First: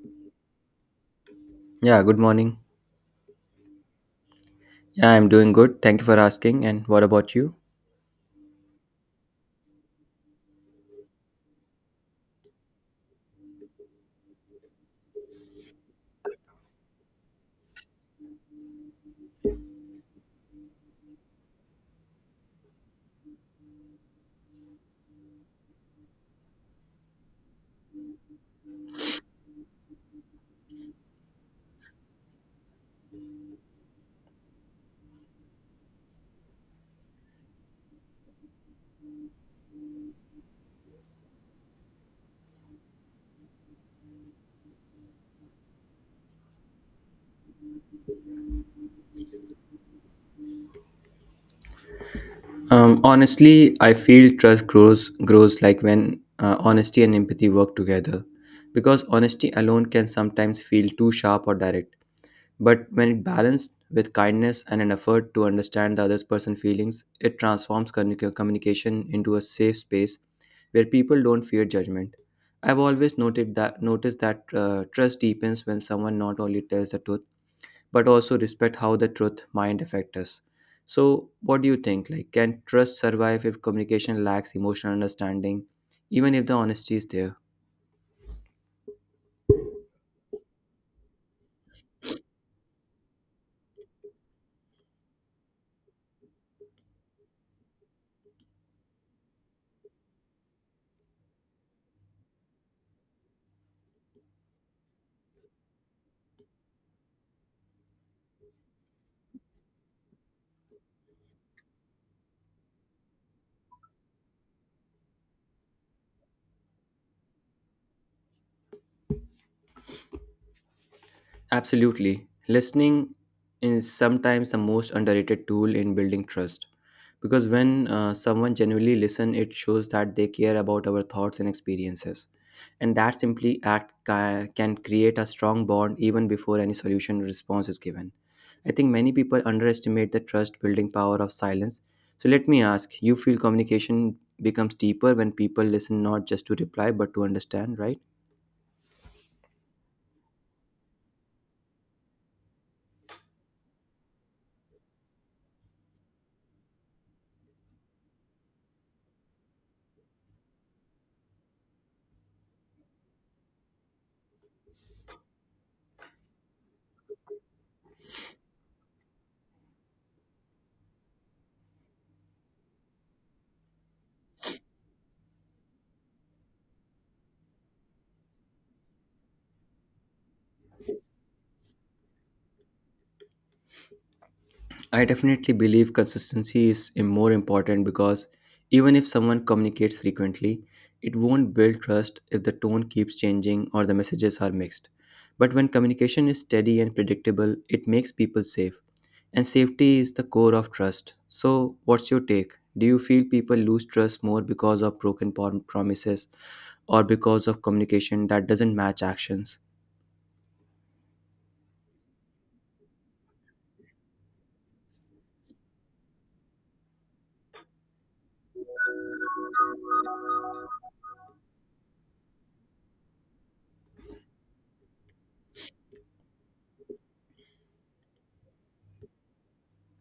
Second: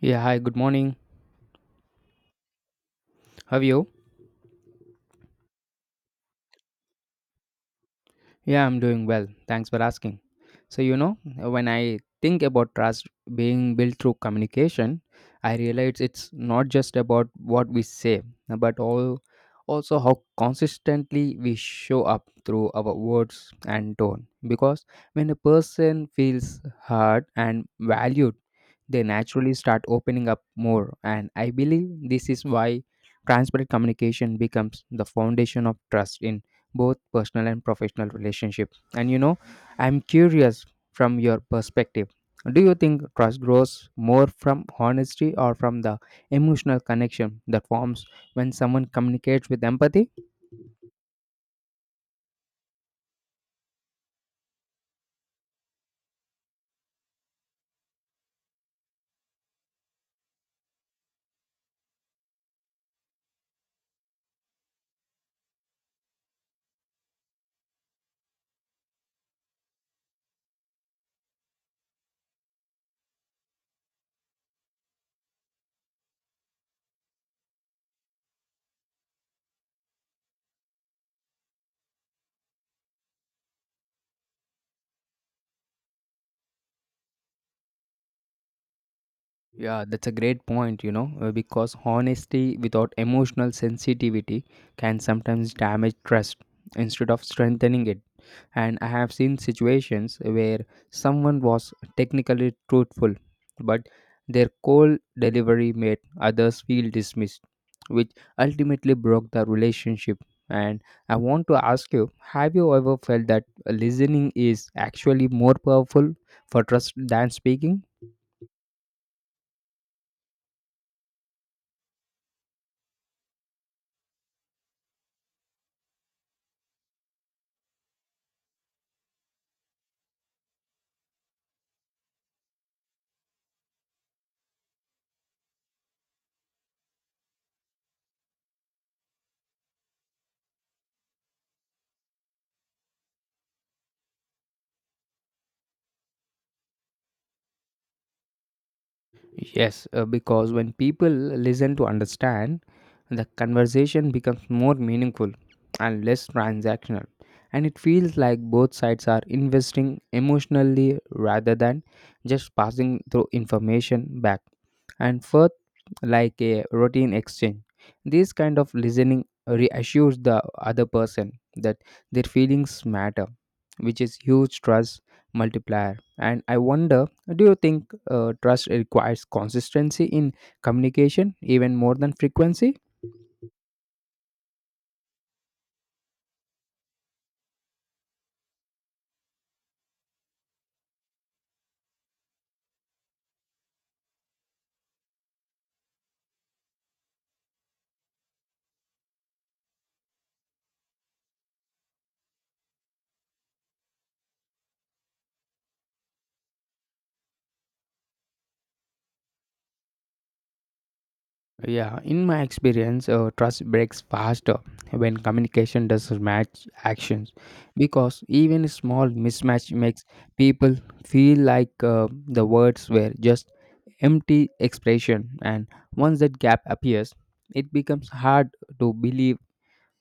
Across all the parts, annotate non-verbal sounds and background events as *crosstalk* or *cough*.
Yeah, hi, good morning. Yeah, good morning. How are you? Yeah, I'm doing good. Thank you for asking. And what about you? Yeah, I'm doing well. Thanks for asking. So, you know, when I think about trust being built through communication, I realize it's not just about what we say, but all also how consistently we show up through our words and tone. Because when a person feels heard and valued, they naturally start opening up more. And I believe this is why transparent communication becomes the foundation of trust in both personal and professional relationships. And you know, I'm curious from your perspective. Do you think trust grows more from honesty or from the emotional connection that forms when someone communicates with empathy? Honestly, I feel trust grows like when honesty and empathy work together, because honesty alone can sometimes feel too sharp or direct. But when it balanced with kindness and an effort to understand the other person's feelings, it transforms communication into a safe space where people don't fear judgment. I've always noted that noticed that trust deepens when someone not only tells the truth but also respect how the truth mind affect us. So what do you think, like, can trust survive if communication lacks emotional understanding, even if the honesty is there? Yeah, that's a great point, you know, because honesty without emotional sensitivity can sometimes damage trust instead of strengthening it. And I have seen situations where someone was technically truthful, but their cold delivery made others feel dismissed, which ultimately broke the relationship. And I want to ask you, have you ever felt that listening is actually more powerful for trust than speaking? Absolutely. Listening is sometimes the most underrated tool in building trust, because when someone genuinely listens, it shows that they care about our thoughts and experiences, and that simply can create a strong bond even before any solution or response is given. I think many people underestimate the trust building power of silence. So let me ask, you feel communication becomes deeper when people listen not just to reply but to understand, right? Yes, because when people listen to understand, the conversation becomes more meaningful and less transactional. And it feels like both sides are investing emotionally rather than just passing through information back and forth like a routine exchange. This kind of listening reassures the other person that their feelings matter, which is huge trust multiplier. And I wonder, do you think trust requires consistency in communication even more than frequency? I definitely believe consistency is more important, because even if someone communicates frequently, it won't build trust if the tone keeps changing or the messages are mixed. But when communication is steady and predictable, it makes people safe. And safety is the core of trust. So, what's your take? Do you feel people lose trust more because of broken promises, or because of communication that doesn't match actions? Yeah, in my experience, trust breaks faster when communication doesn't match actions because even a small mismatch makes people feel like the words were just empty expression, and once that gap appears, it becomes hard to believe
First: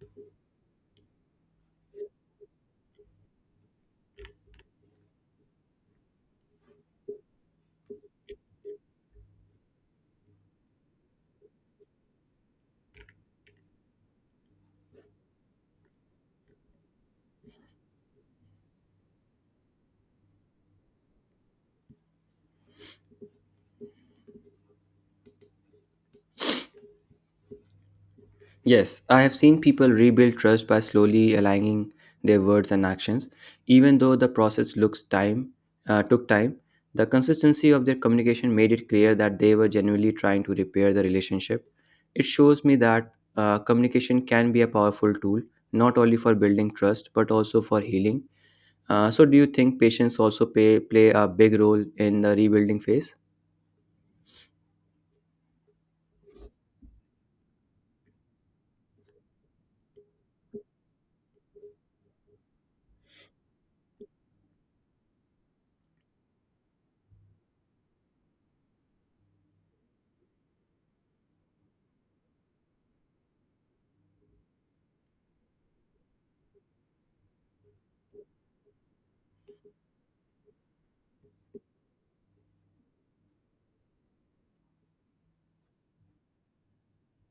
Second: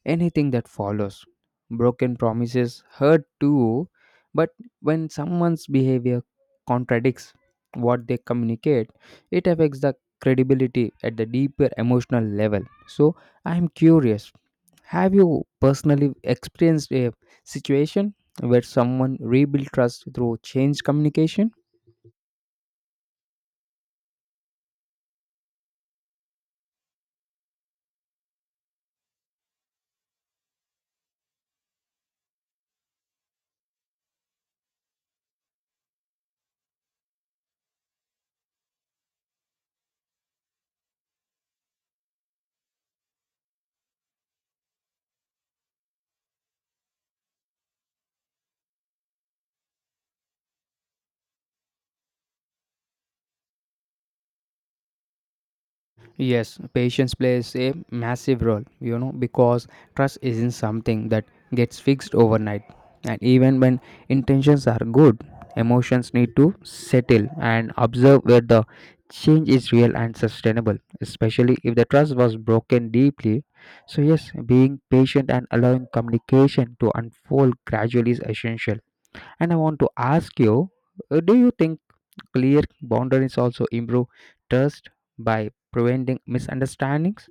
anything that follows. Broken promises hurt too, but when someone's behavior contradicts what they communicate, it affects the credibility at the deeper emotional level. So, I am curious, have you personally experienced a situation where someone rebuilt trust through change communication? Yes, I have seen people rebuild trust by slowly aligning their words and actions. Even though the process looks time took time, the consistency of their communication made it clear that they were genuinely trying to repair the relationship. It shows me that communication can be a powerful tool, not only for building trust but also for healing. So, do you think patients also play a big role in the rebuilding phase? Yes, patience plays a massive role, you know, because trust isn't something that gets fixed overnight. And even when intentions are good, emotions need to settle and observe where the change is real and sustainable, especially if the trust was broken deeply. So, yes, being patient and allowing communication to unfold gradually is essential. And I want to ask you, do you think clear boundaries also improve trust by preventing misunderstandings.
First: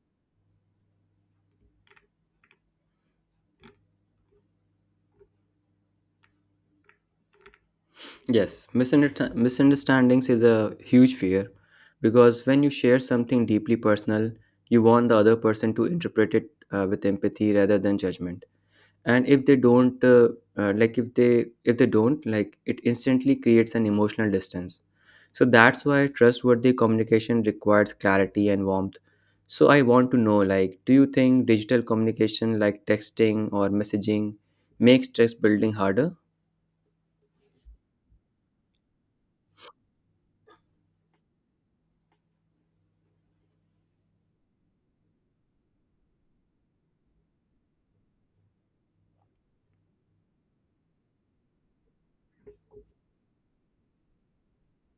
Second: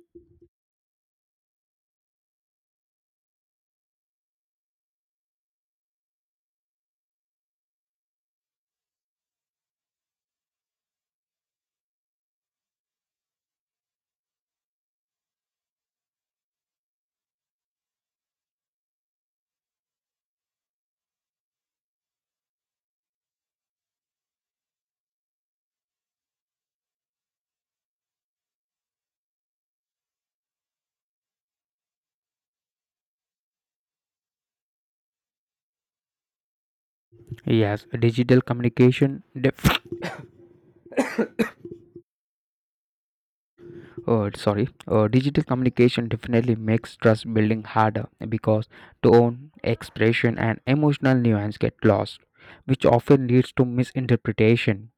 Yes, misunderstandings is a huge fear, because when you share something deeply personal, you want the other person to interpret it with empathy rather than judgment. And if they don't, if they don't, like it instantly creates an emotional distance. So that's why trustworthy communication requires clarity and warmth. So I want to know, like, do you think digital communication, like texting or messaging, makes trust building harder? Yes, digital communication. Digital communication definitely makes trust building harder because tone, expression, and emotional nuance get lost, which often leads to misinterpretation.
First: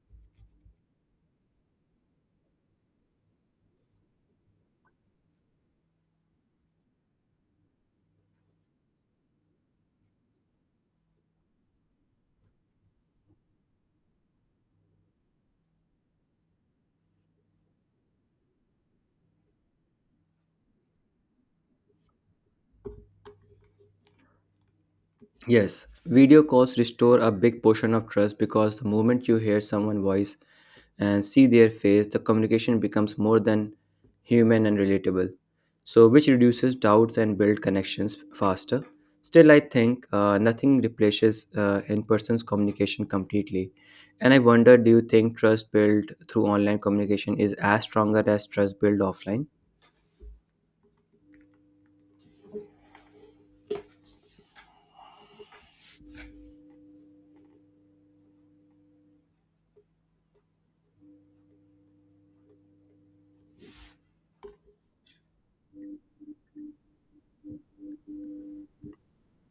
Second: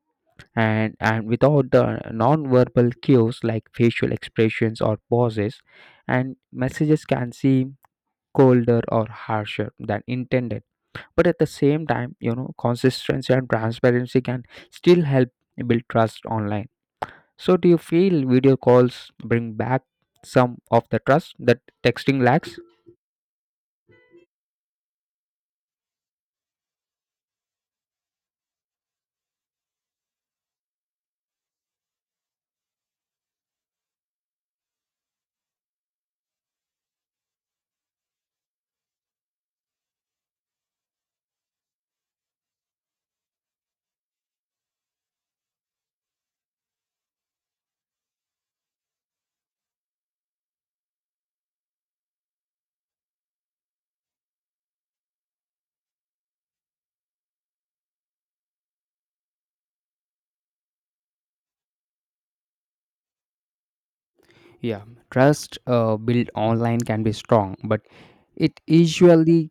And without the non-verbal cues like facial expressions or pauses, and messages can seem colder or harsher than intended. But at the same time, you know, consistency and transparency can still help build trust online. So, do you feel video calls bring back some of the trust that texting lacks? Yes, video calls restore a big portion of trust because the moment you hear someone's voice and see their face, the communication becomes more than human and relatable. So, which reduces doubts and build connections faster. Still, I think nothing replaces in-person's communication completely. And I wonder, do you think trust built through online communication is as stronger as trust built offline? Yeah, trust built online can be strong, but it usually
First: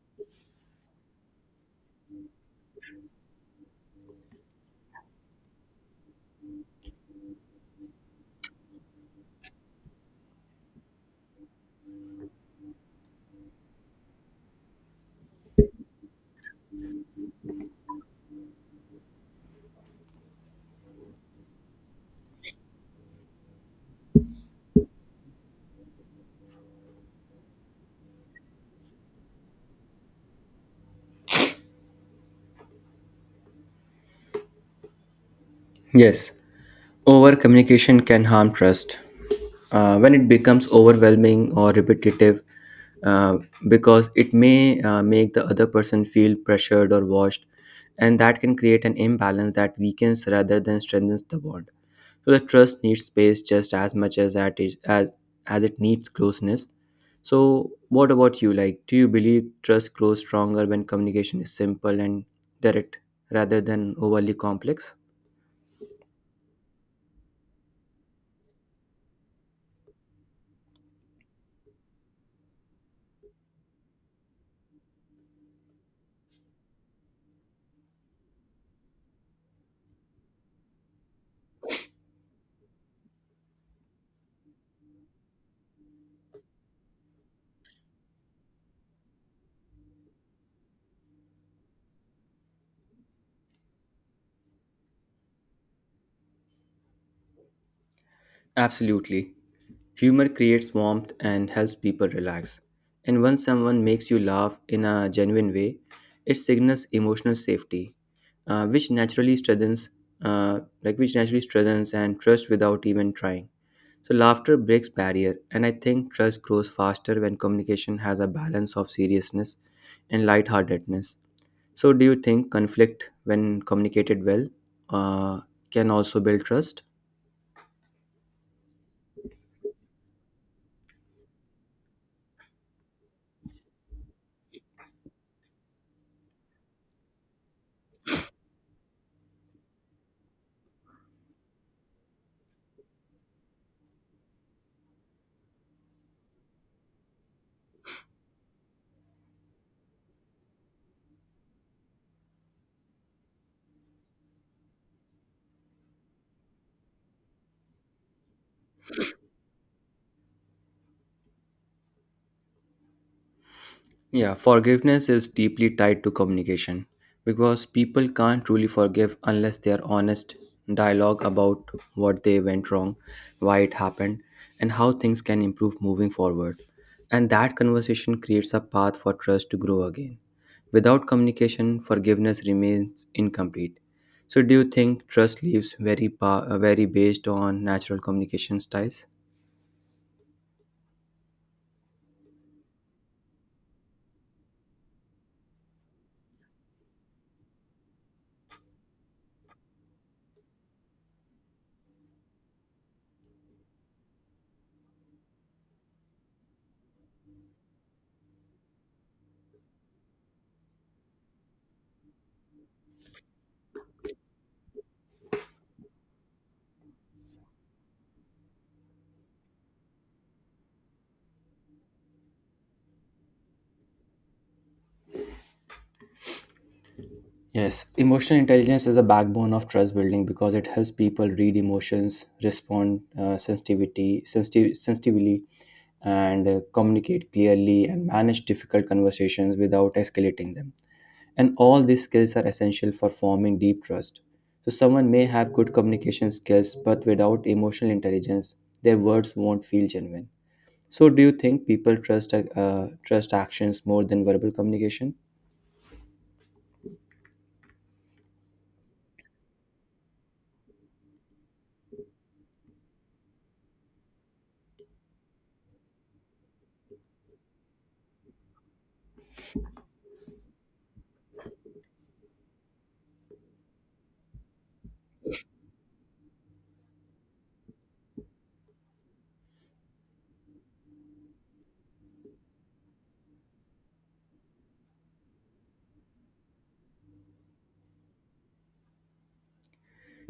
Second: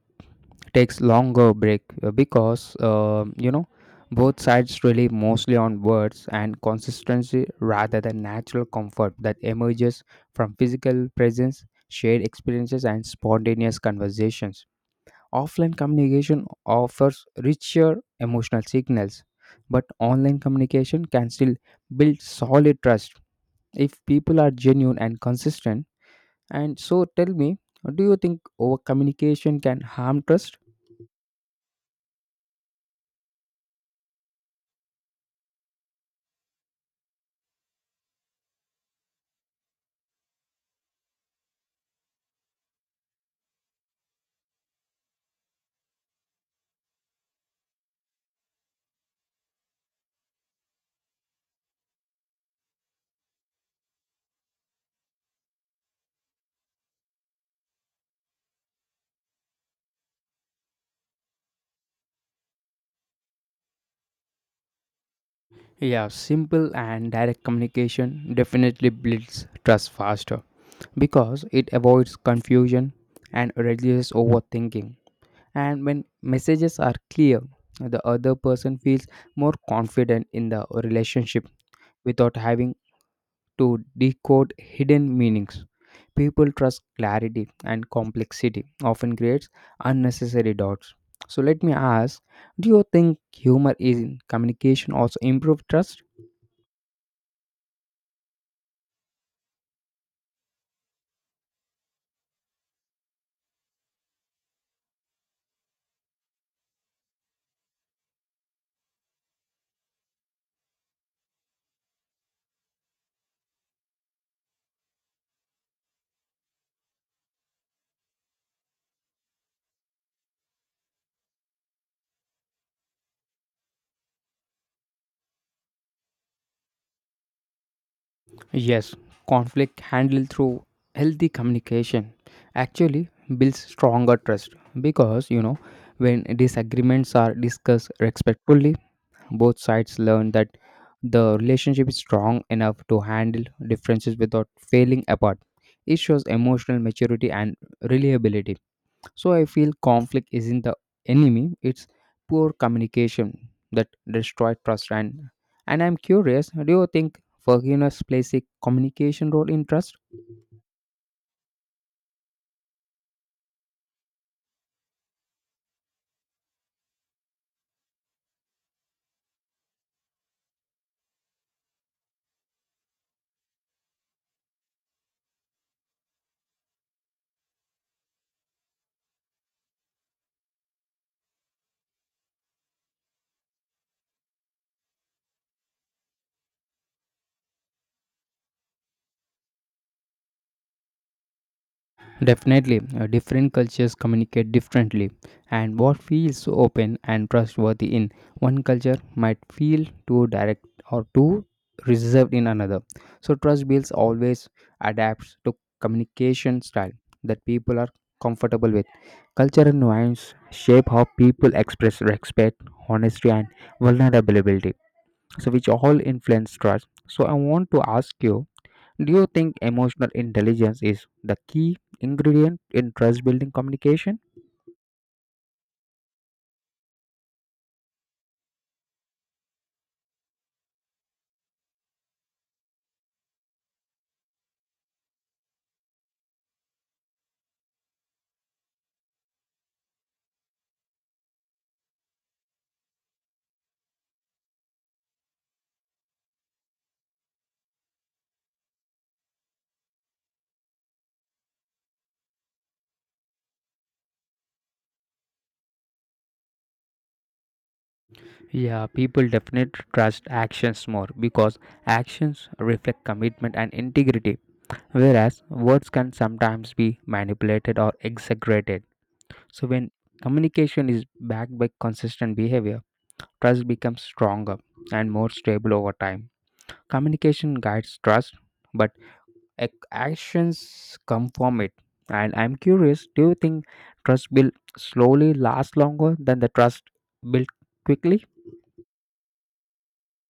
takes longer break because you know, both sides rely mostly on words and consistency rather than natural comfort that emerges from physical presence, shared experiences, and spontaneous conversations. Offline communication offers richer emotional signals, but online communication can still build solid trust if people are genuine and consistent. And so tell me, do you think over communication can harm trust? Yes. Over communication can harm trust when it becomes overwhelming or repetitive, uh, because it may make the other person feel pressured or watched, and that can create an imbalance that weakens rather than strengthens the bond. So the trust needs space just as much as as it needs closeness. So what about you? Like, do you believe trust grows stronger when communication is simple and direct rather than overly complex? Yeah, simple and direct communication definitely builds trust faster because it avoids confusion and reduces overthinking. And when messages are clear, the other person feels more confident in the relationship without having to decode hidden meanings. People trust clarity, and complexity often creates unnecessary doubts. So let me ask, do you think humor in communication also improves trust? Absolutely. Humor creates warmth and helps people relax. And when someone makes you laugh in a genuine way, it signals emotional safety, uh, which naturally strengthens, which naturally strengthens and trust without even trying. So laughter breaks barrier, and I think trust grows faster when communication has a balance of seriousness and lightheartedness. So, do you think conflict, when communicated well, uh, can also build trust? Yes, conflict handled through healthy communication actually builds stronger trust because you know, when disagreements are discussed respectfully, both sides learn that the relationship is strong enough to handle differences without failing apart. It shows emotional maturity and reliability. So I feel conflict isn't the enemy, it's poor communication that destroys trust. And I'm curious, do you think forgiveness plays a communication role in trust? Yeah, forgiveness is deeply tied to communication because people can't truly forgive unless they are honest, dialogue about what they went wrong, why it happened, and how things can improve moving forward. And that conversation creates a path for trust to grow again. Without communication, forgiveness remains incomplete. So, do you think trust leaves very based on natural communication styles? Definitely, different cultures communicate differently, and what feels open and trustworthy in one culture might feel too direct or too reserved in another. So, trust builds always adapts to communication style that people are comfortable with. Cultural nuance shape how people express respect, honesty, and vulnerability, so which all influence trust. So, I want to ask you, do you think emotional intelligence is the key ingredient in trust building communication? Yes, emotional intelligence is a backbone of trust building because it helps people read emotions, respond sensitively, and communicate clearly and manage difficult conversations without escalating them. And all these skills are essential for forming deep trust. So, someone may have good communication skills, but without emotional intelligence, their words won't feel genuine. So, do you think people trust actions more than verbal communication? Yeah, people definitely trust actions more because actions reflect commitment and integrity, whereas words can sometimes be manipulated or exaggerated. So, when communication is backed by consistent behavior, trust becomes stronger and more stable over time. Communication guides trust, but actions come from it. And I'm curious, do you think trust built slowly lasts longer than the trust built quickly?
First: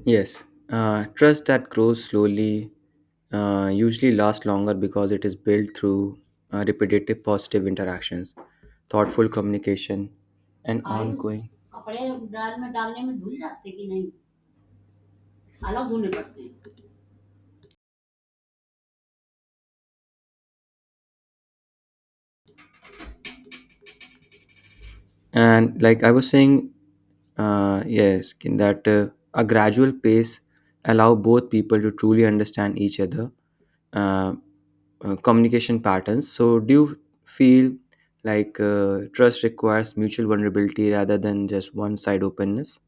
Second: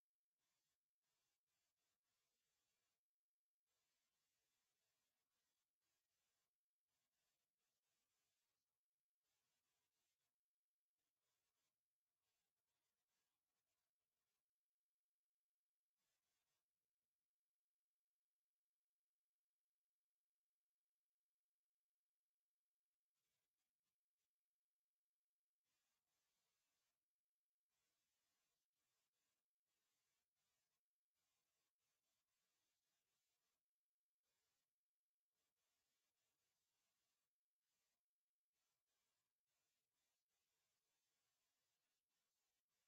Yes, trust that grows slowly usually lasts longer because it is built through repetitive positive interactions, thoughtful communication, and ongoing. And like I was saying, yes, in that a gradual pace allow both people to truly understand each other. uh, Communication patterns. So, do you feel like trust requires mutual vulnerability rather than just one side openness?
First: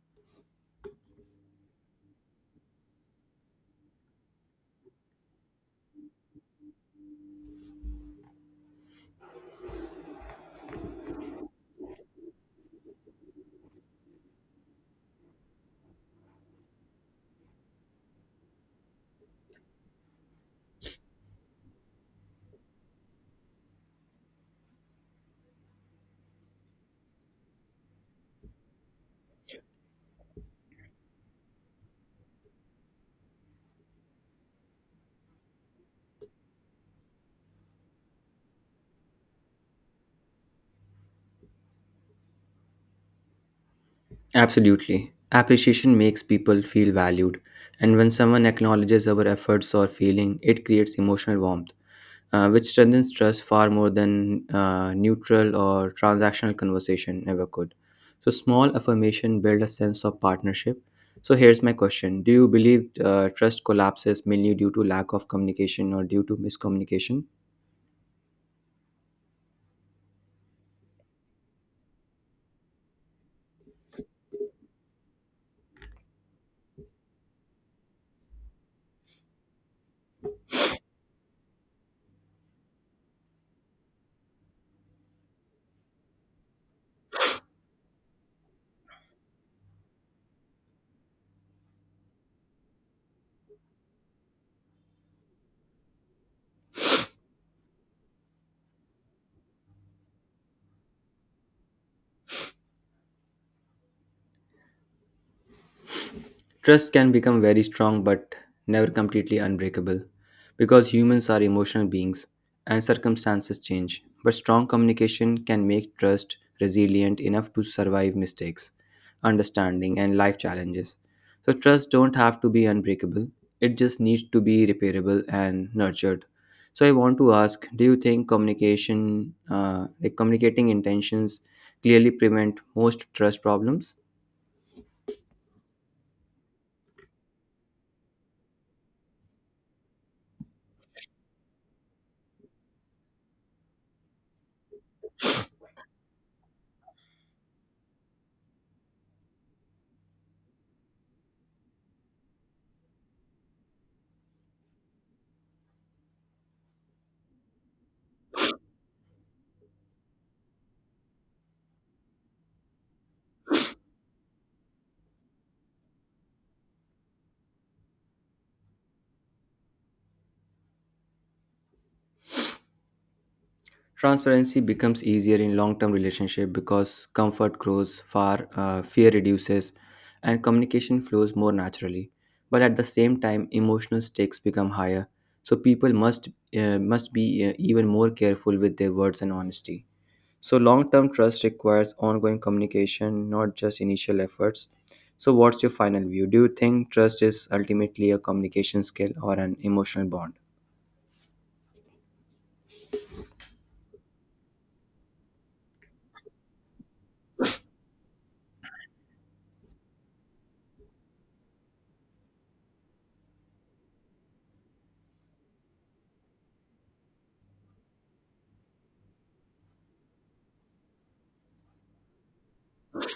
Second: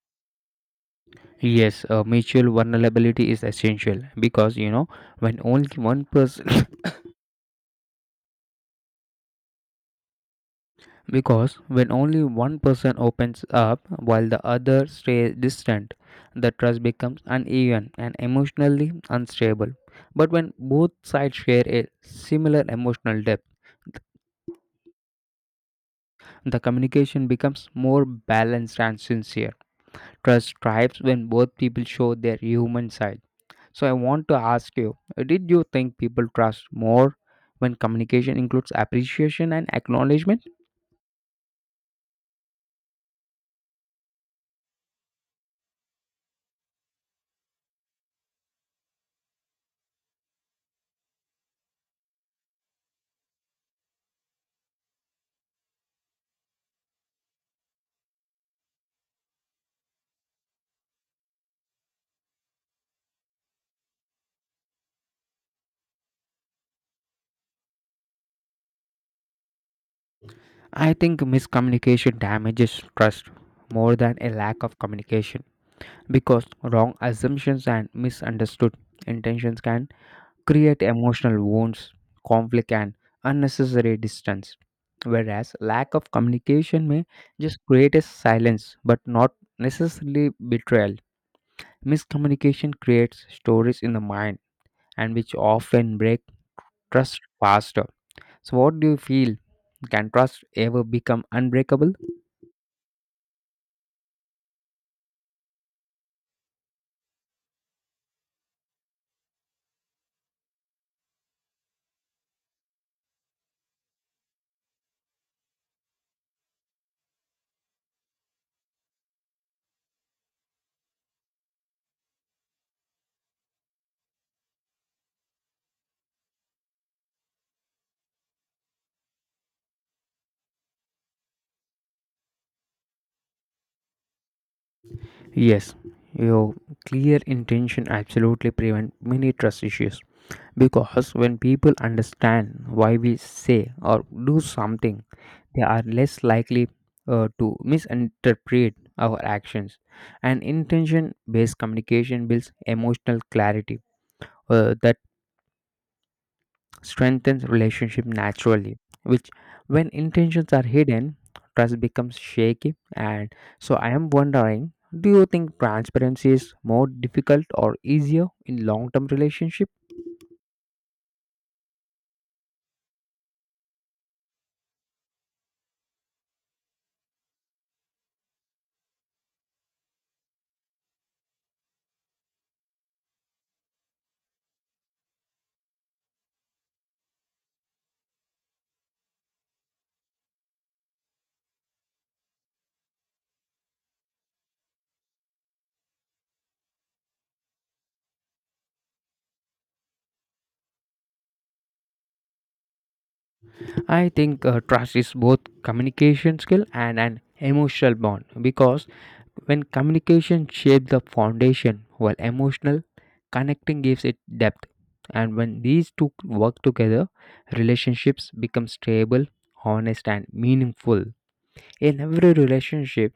Yes, mutual vulnerability is essential because you know, when only one person *coughs* because when only one person opens up while the other stays distant, the trust becomes uneven and emotionally unstable. But when both sides share a similar emotional depth, the communication becomes more balanced and sincere. Trust thrives when both people show their human side. So I want to ask you, did you think people trust more when communication includes appreciation and acknowledgement? Absolutely. Appreciation makes people feel valued, and when someone acknowledges our efforts or feeling, it creates emotional warmth, which strengthens trust far more than neutral or transactional conversation ever could. So, small affirmation build a sense of partnership. So, here's my question: do you believe trust collapses mainly due to lack of communication or due to miscommunication? I think miscommunication damages trust more than a lack of communication because wrong assumptions and misunderstood intentions can create emotional wounds, conflict, and unnecessary distance. Whereas lack of communication may just create a silence but not necessarily betrayal. Miscommunication creates stories in the mind, and which often break trust faster. So, what do you feel? Can trust ever become unbreakable? Trust can become very strong but never completely unbreakable, because humans are emotional beings and circumstances change. But strong communication can make trust resilient enough to survive mistakes, understanding, and life challenges. So, trust don't have to be unbreakable, it just needs to be repairable and nurtured. So, I want to ask, do you think communication, communicating intentions clearly prevent most trust problems? Yes, your clear intention absolutely prevent many trust issues. Because when people understand why we say or do something, they are less likely to misinterpret our actions. And intention based communication builds emotional clarity that strengthens relationship naturally. Which, when intentions are hidden, trust becomes shaky. And so, I am wondering, do you think transparency is more difficult or easier in long term relationship? Transparency becomes easier in long-term relationship because comfort fear reduces, and communication flows more naturally. But at the same time, emotional stakes become higher, so people must be even more careful with their words and honesty. So long-term trust requires ongoing communication, not just initial efforts. So what's your final view? Do you think trust is ultimately a communication skill or an emotional bond? I think trust is both communication skill and an emotional bond because when communication shapes the foundation while emotional connecting gives it depth, and when these two work together, relationships become stable, honest, and meaningful. In every relationship,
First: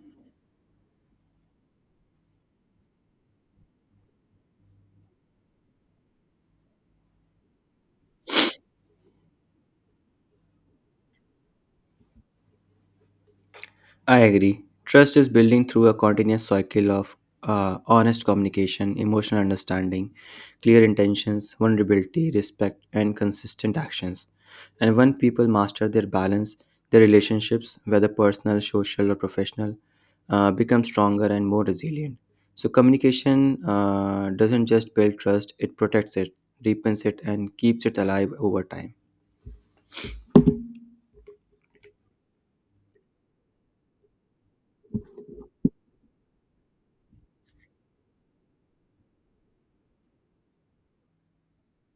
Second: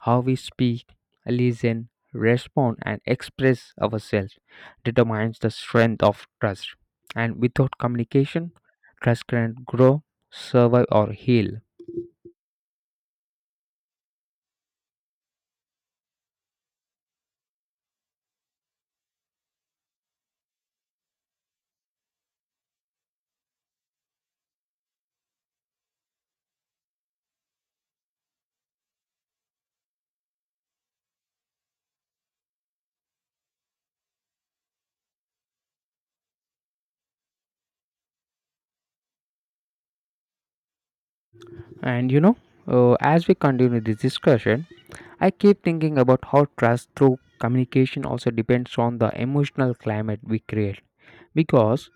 how we speak, listen, respond, and express ourselves determines the strength of trust. And without communication, trust cannot grow, survive, or heal. I agree. Trust is building through a continuous cycle of honest communication, emotional understanding, clear intentions, vulnerability, respect, and consistent actions. And when people master their balance, their relationships, whether personal, social, or professional, become stronger and more resilient. So, communication doesn't just build trust, it protects it, deepens it, and keeps it alive over time. And you know, as we continue this discussion, I keep thinking about how trust through communication also depends on the emotional climate we create. Because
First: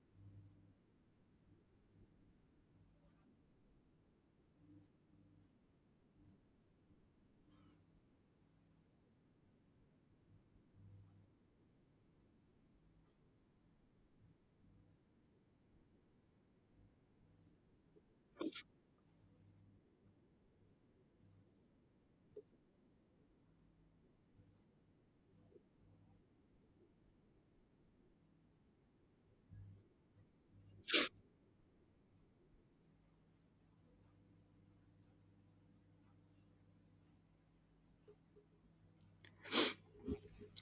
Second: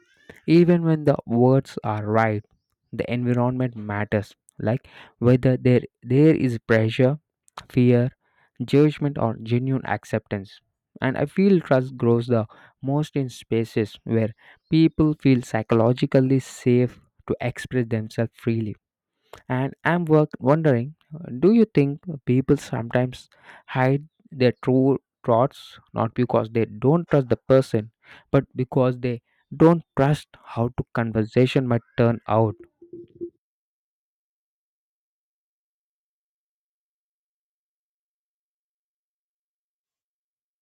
even when the words are right, the environment matters, like whether there is pressure, fear, judgment, or genuine acceptance. And I feel trust grows the most in spaces where people feel psychologically safe to express themselves freely. And I'm work wondering, do you think people sometimes hide their true thoughts not because they don't trust the person, but because they don't trust how to conversation might turn out?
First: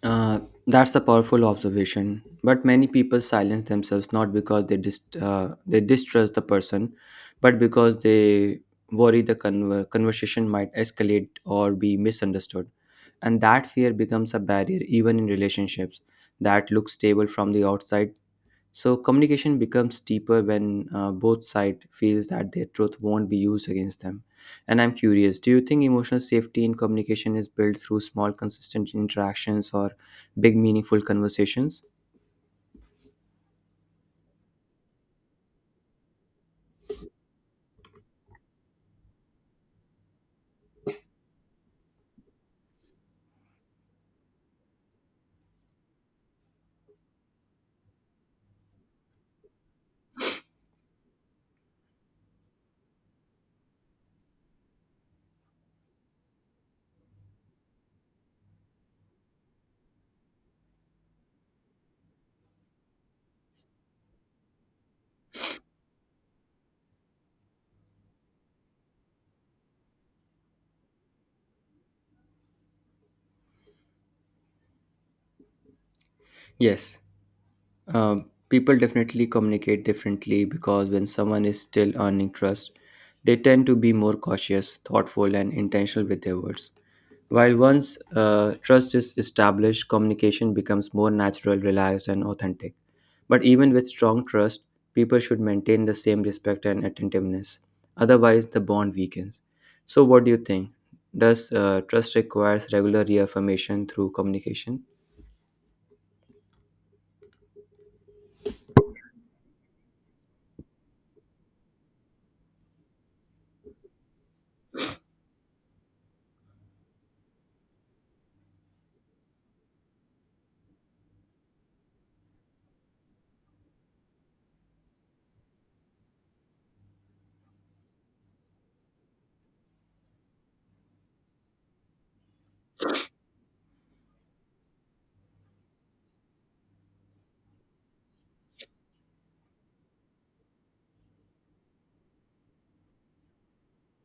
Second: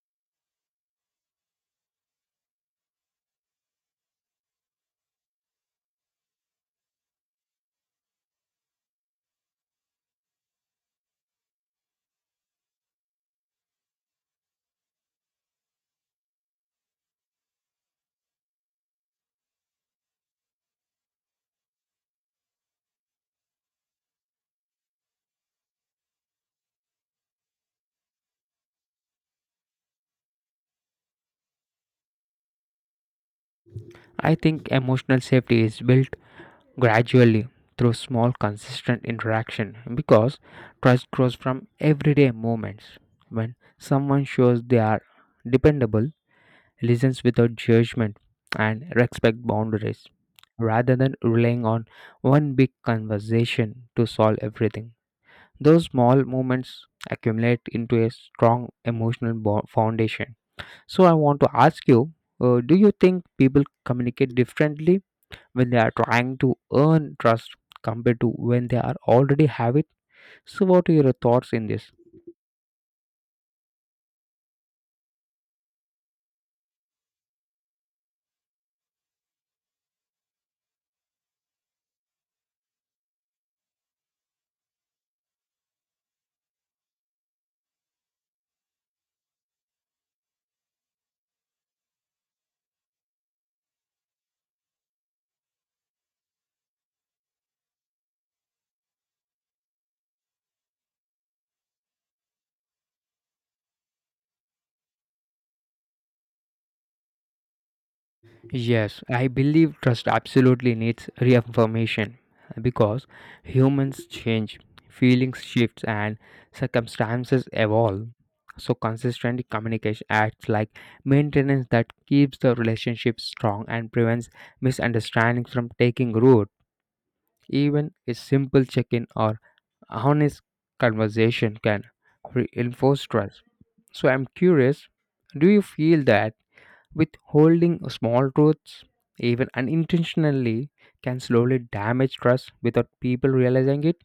Uh, that's a powerful observation. But many people silence themselves not because they distrust the person, but because they worry the conversation might escalate or be misunderstood, and that fear becomes a barrier even in relationships that look stable from the outside. So communication becomes deeper when both side feels that their truth won't be used against them. And I'm curious, do you think emotional safety in communication is built through small, consistent interactions or big, meaningful conversations? I think emotional safety is built gradually through small consistent interaction because trust grows from everyday moments when someone shows they are dependable, listens without judgment, and respect boundaries rather than relying on one big conversation to solve everything. Those small moments accumulate into a strong foundation. So, I want to ask you, do you think people communicate differently when they are trying to earn trust compared to when they are already have it? So, what are your thoughts in this? Yes, people definitely communicate differently because when someone is still earning trust, they tend to be more cautious, thoughtful, and intentional with their words. While once trust is established, communication becomes more natural, relaxed, and authentic. But even with strong trust, people should maintain the same respect and attentiveness. Otherwise, the bond weakens. So, what do you think? Does trust requires regular reaffirmation through communication? Yes, I believe trust absolutely needs reaffirmation because humans change, feelings shift, and circumstances evolve. So, consistent communication acts like maintenance that keeps the relationship strong and prevents misunderstandings from taking root. Even a simple check in or honest conversation can reinforce trust. So, I'm curious, do you feel that with holding small truths, even unintentionally, can slowly damage trust without people realizing it.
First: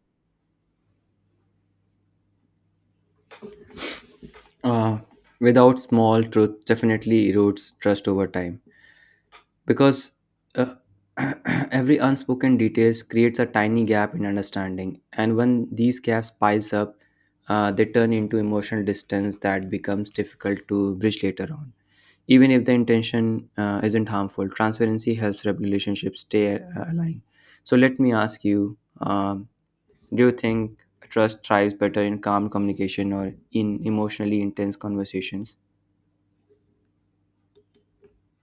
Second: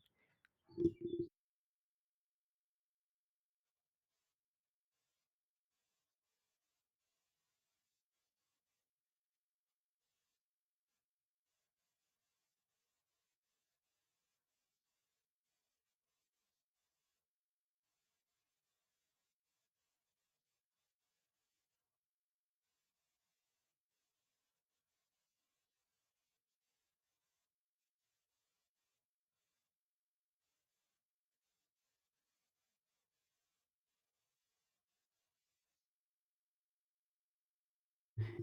Uh, Without small truth, definitely erodes trust over time, because uh, *clears throat* every unspoken details creates a tiny gap in understanding, and when these gaps piles up, they turn into emotional distance that becomes difficult to bridge later on. Even if the intention isn't harmful, transparency helps relationships stay aligned. So let me ask you, do you think trust thrives better in calm communication or in emotionally intense conversations?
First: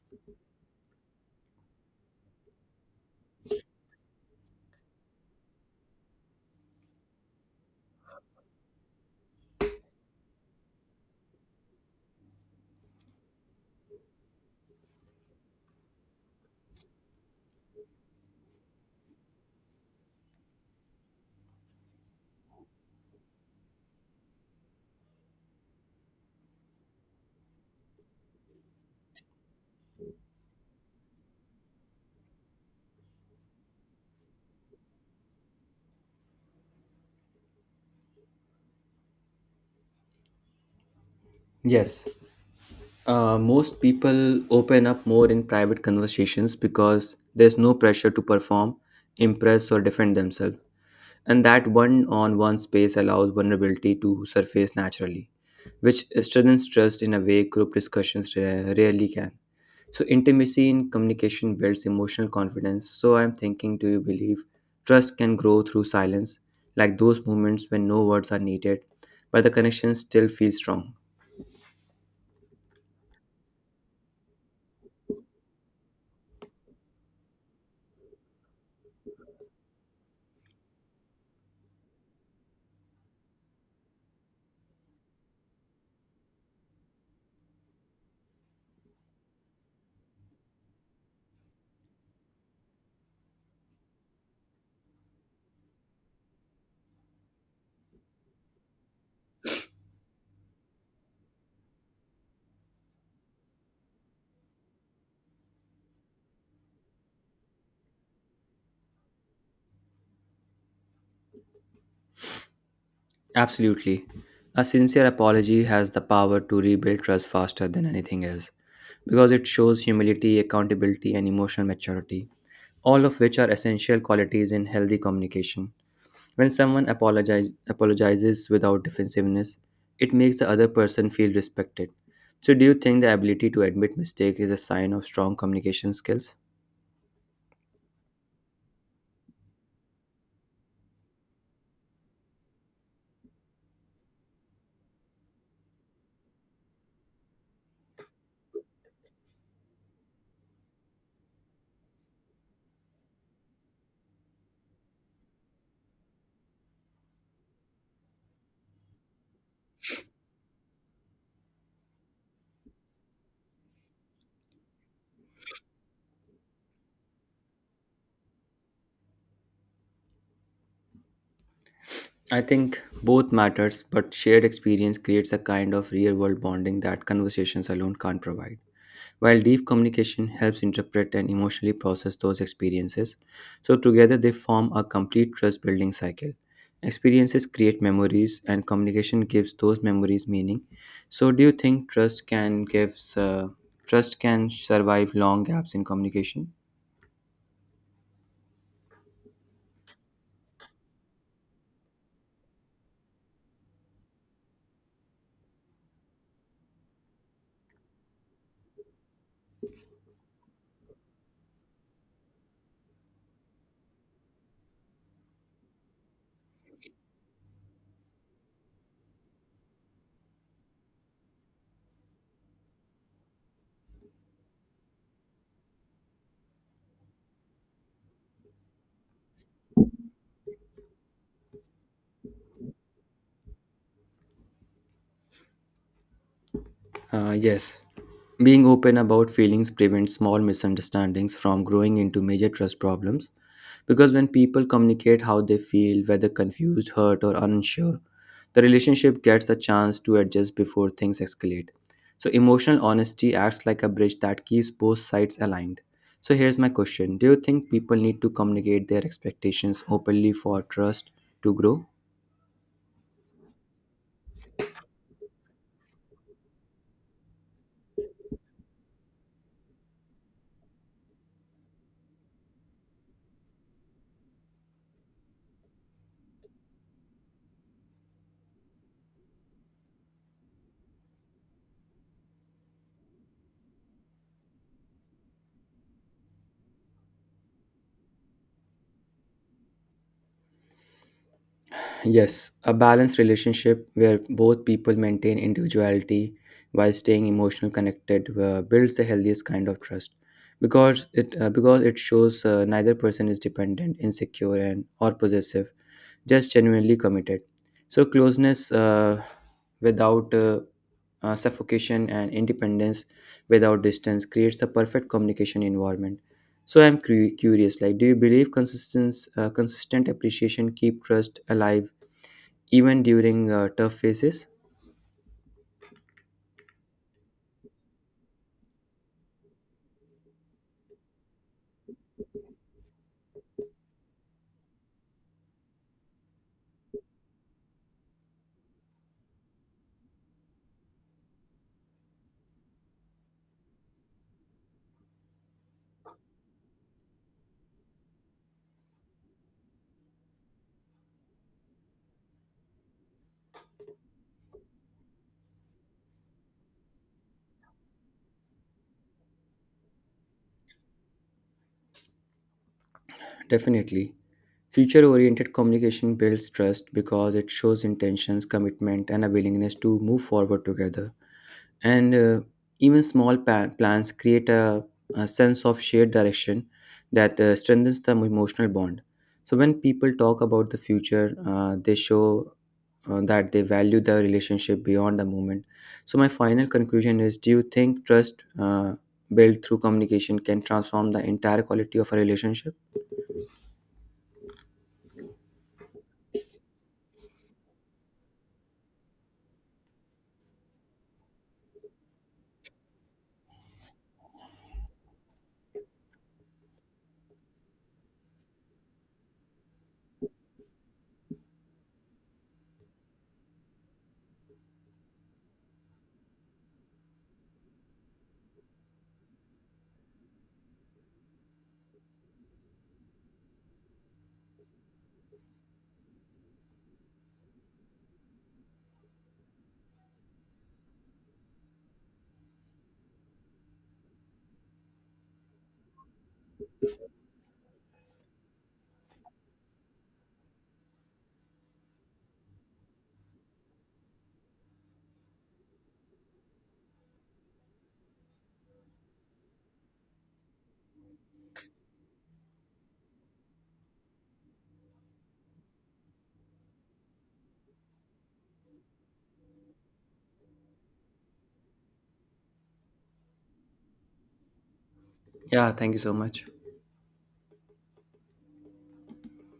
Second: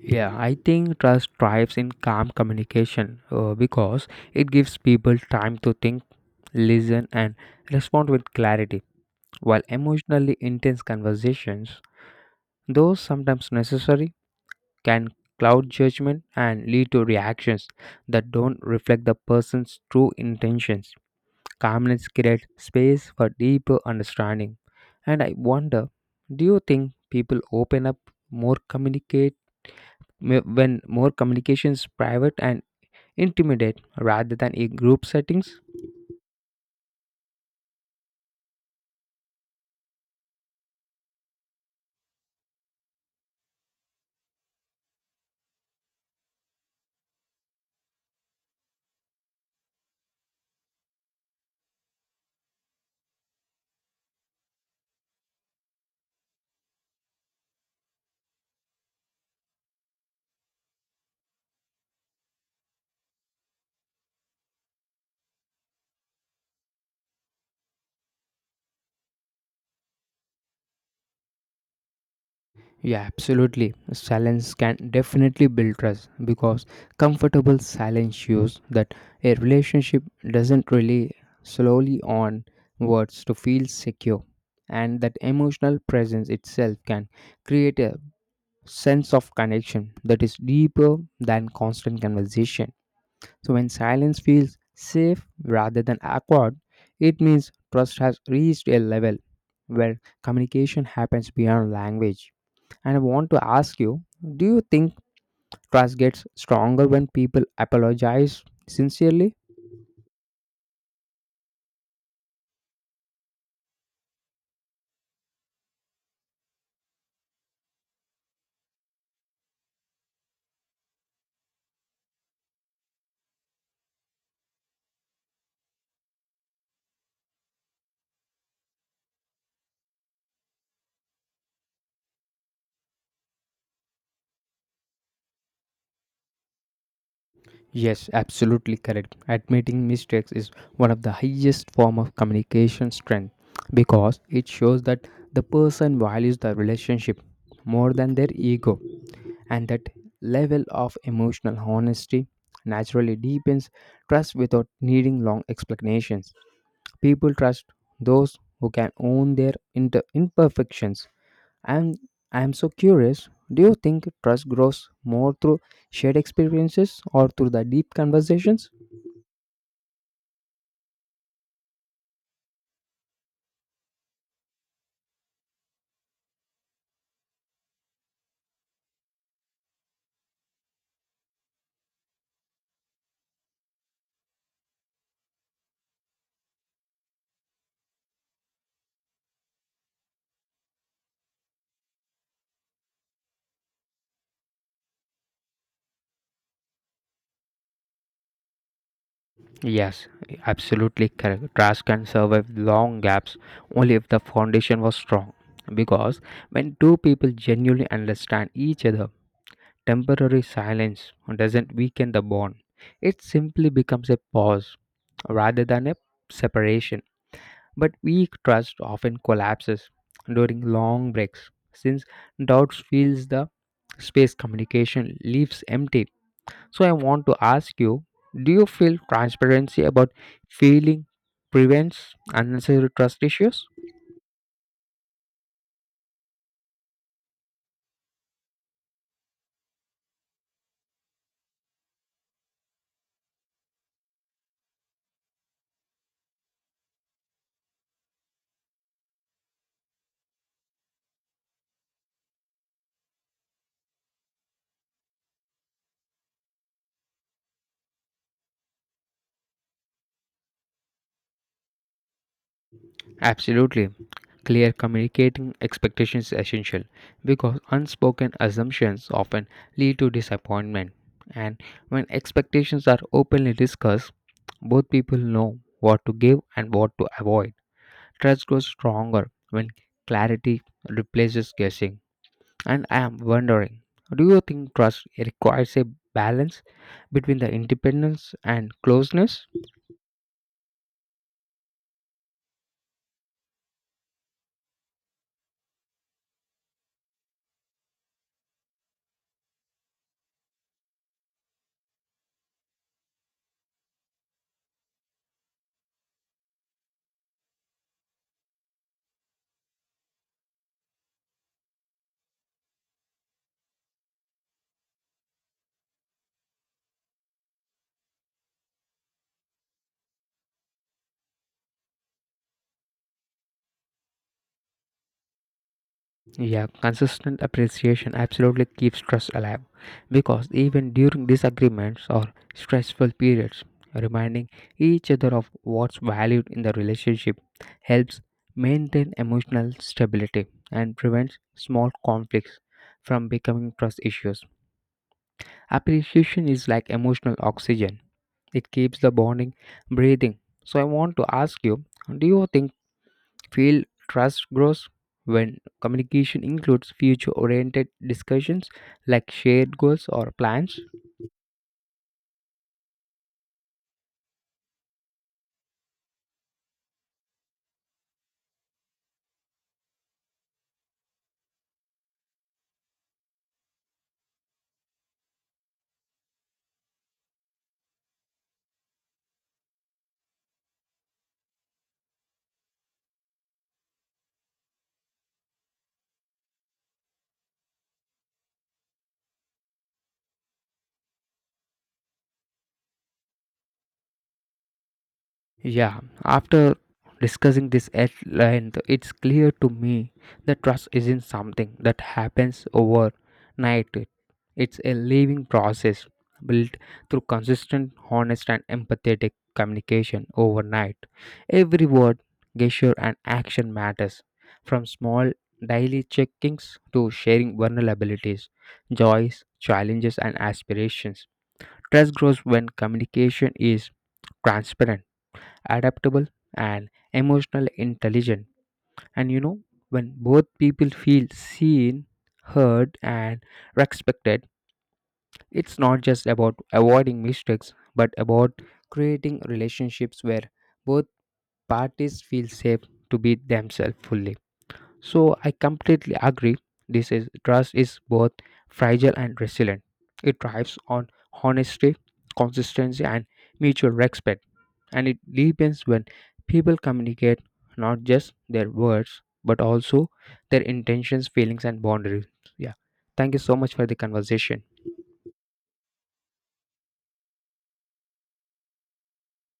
Yeah, I think trust thrives in calm communication because it gives people time to think, listen, and respond with clarity, while emotionally intense conversations, though sometimes necessary, can cloud judgment and lead to reactions that don't reflect the person's true intentions. Calmness creates space for deeper understanding. And I wonder, do you think people open up more when more communications private and intimate rather than in group settings? Yes. Most people open up more in private conversations because there's no pressure to perform, impress, or defend themselves. And that one on one space allows vulnerability to surface naturally, which strengthens trust in a way group discussions rarely can. So, intimacy in communication builds emotional confidence. So, I'm thinking, do you believe trust can grow through silence, like those moments when no words are needed, but the connection still feels strong? Yeah, absolutely. Silence can definitely build trust because comfortable silence shows that a relationship doesn't rely slowly on words to feel secure, and that emotional presence itself can create a sense of connection that is deeper than constant conversation. So, when silence feels safe rather than awkward, it means trust has reached a level where communication happens beyond language. And I want to ask you, do you think trust gets stronger when people apologize sincerely? Absolutely. A sincere apology has the power to rebuild trust faster than anything else because it shows humility, accountability, and emotional maturity, all of which are essential qualities in healthy communication. When someone apologizes without defensiveness, it makes the other person feel respected. So, do you think the ability to admit mistake is a sign of strong communication skills? Yes, absolutely correct. Admitting mistakes is one of the highest form of communication strength because it shows that the person values the relationship more than their ego, and that level of emotional honesty naturally deepens trust without needing long explanations. People trust those who can own their imperfections, and I'm so curious, do you think trust grows more through shared experiences or through the deep conversations? I think both matters, but shared experience creates a kind of real world bonding that conversations alone can't provide, while deep communication helps interpret and emotionally process those experiences. So, together they form a complete trust building cycle. Experiences create memories, and communication gives those memories meaning. So, do you think trust can survive long gaps in communication? Yes, absolutely correct. Trust can survive long gaps only if the foundation was strong. Because when two people genuinely understand each other, temporary silence doesn't weaken the bond. It simply becomes a pause rather than a separation. But weak trust often collapses during long breaks since doubts fills the space communication leaves empty. So I want to ask you, do you feel transparency about feeling prevents unnecessary trust issues? Yes, being open about feelings prevents small misunderstandings from growing into major trust problems, because when people communicate how they feel, whether confused, hurt, or unsure, the relationship gets a chance to adjust before things escalate. So, emotional honesty acts like a bridge that keeps both sides aligned. So, here's my question: do you think people need to communicate their expectations openly for trust to grow? Absolutely. Clear communicating expectations is essential because unspoken assumptions often lead to disappointment. And when expectations are openly discussed, both people know what to give and what to avoid. Trust grows stronger when clarity replaces guessing. And I am wondering, do you think trust requires a balance between the independence and closeness? Yes, a balanced relationship where both people maintain individuality while staying emotionally connected builds the healthiest kind of trust, because it shows neither person is dependent, insecure, and or possessive, just genuinely committed. So closeness without suffocation, and independence without distance creates the perfect communication environment. So I'm curious, like, do you believe consistent appreciation keep trust alive, even during tough phases? Yeah, consistent appreciation absolutely keeps trust alive because even during disagreements or stressful periods, reminding each other of what's valued in the relationship helps maintain emotional stability and prevents small conflicts from becoming trust issues. Appreciation is like emotional oxygen, it keeps the bonding breathing. So, I want to ask you, do you think Feel trust grows when communication includes future oriented discussions like shared goals or plans. Definitely. Future oriented communication builds trust because it shows intentions, commitment, and a willingness to move forward together. And even small plans create a sense of shared direction that strengthens the emotional bond. So, when people talk about the future, they show that they value the relationship beyond the moment. So, my final conclusion is, do you think trust built through communication can transform the entire quality of a relationship? Yeah, after discussing this at length, it's clear to me that trust isn't something that happens overnight. It's a living process built through consistent, honest, and empathetic communication overnight. Every word, gesture, and action matters, from small daily check ins to sharing vulnerabilities, joys, challenges, and aspirations. Trust grows when communication is transparent, adaptable, and emotional intelligent. And you know, when both people feel seen, heard, and respected, it's not just about avoiding mistakes but about creating relationships where both parties feel safe to be themselves fully. So I completely agree, this is trust is both fragile and resilient. It thrives on honesty, consistency, and mutual respect, and it deepens when people communicate not just their words but also their intentions, feelings, and boundaries. Yeah, thank you so much for the conversation. Yeah, thank you so much.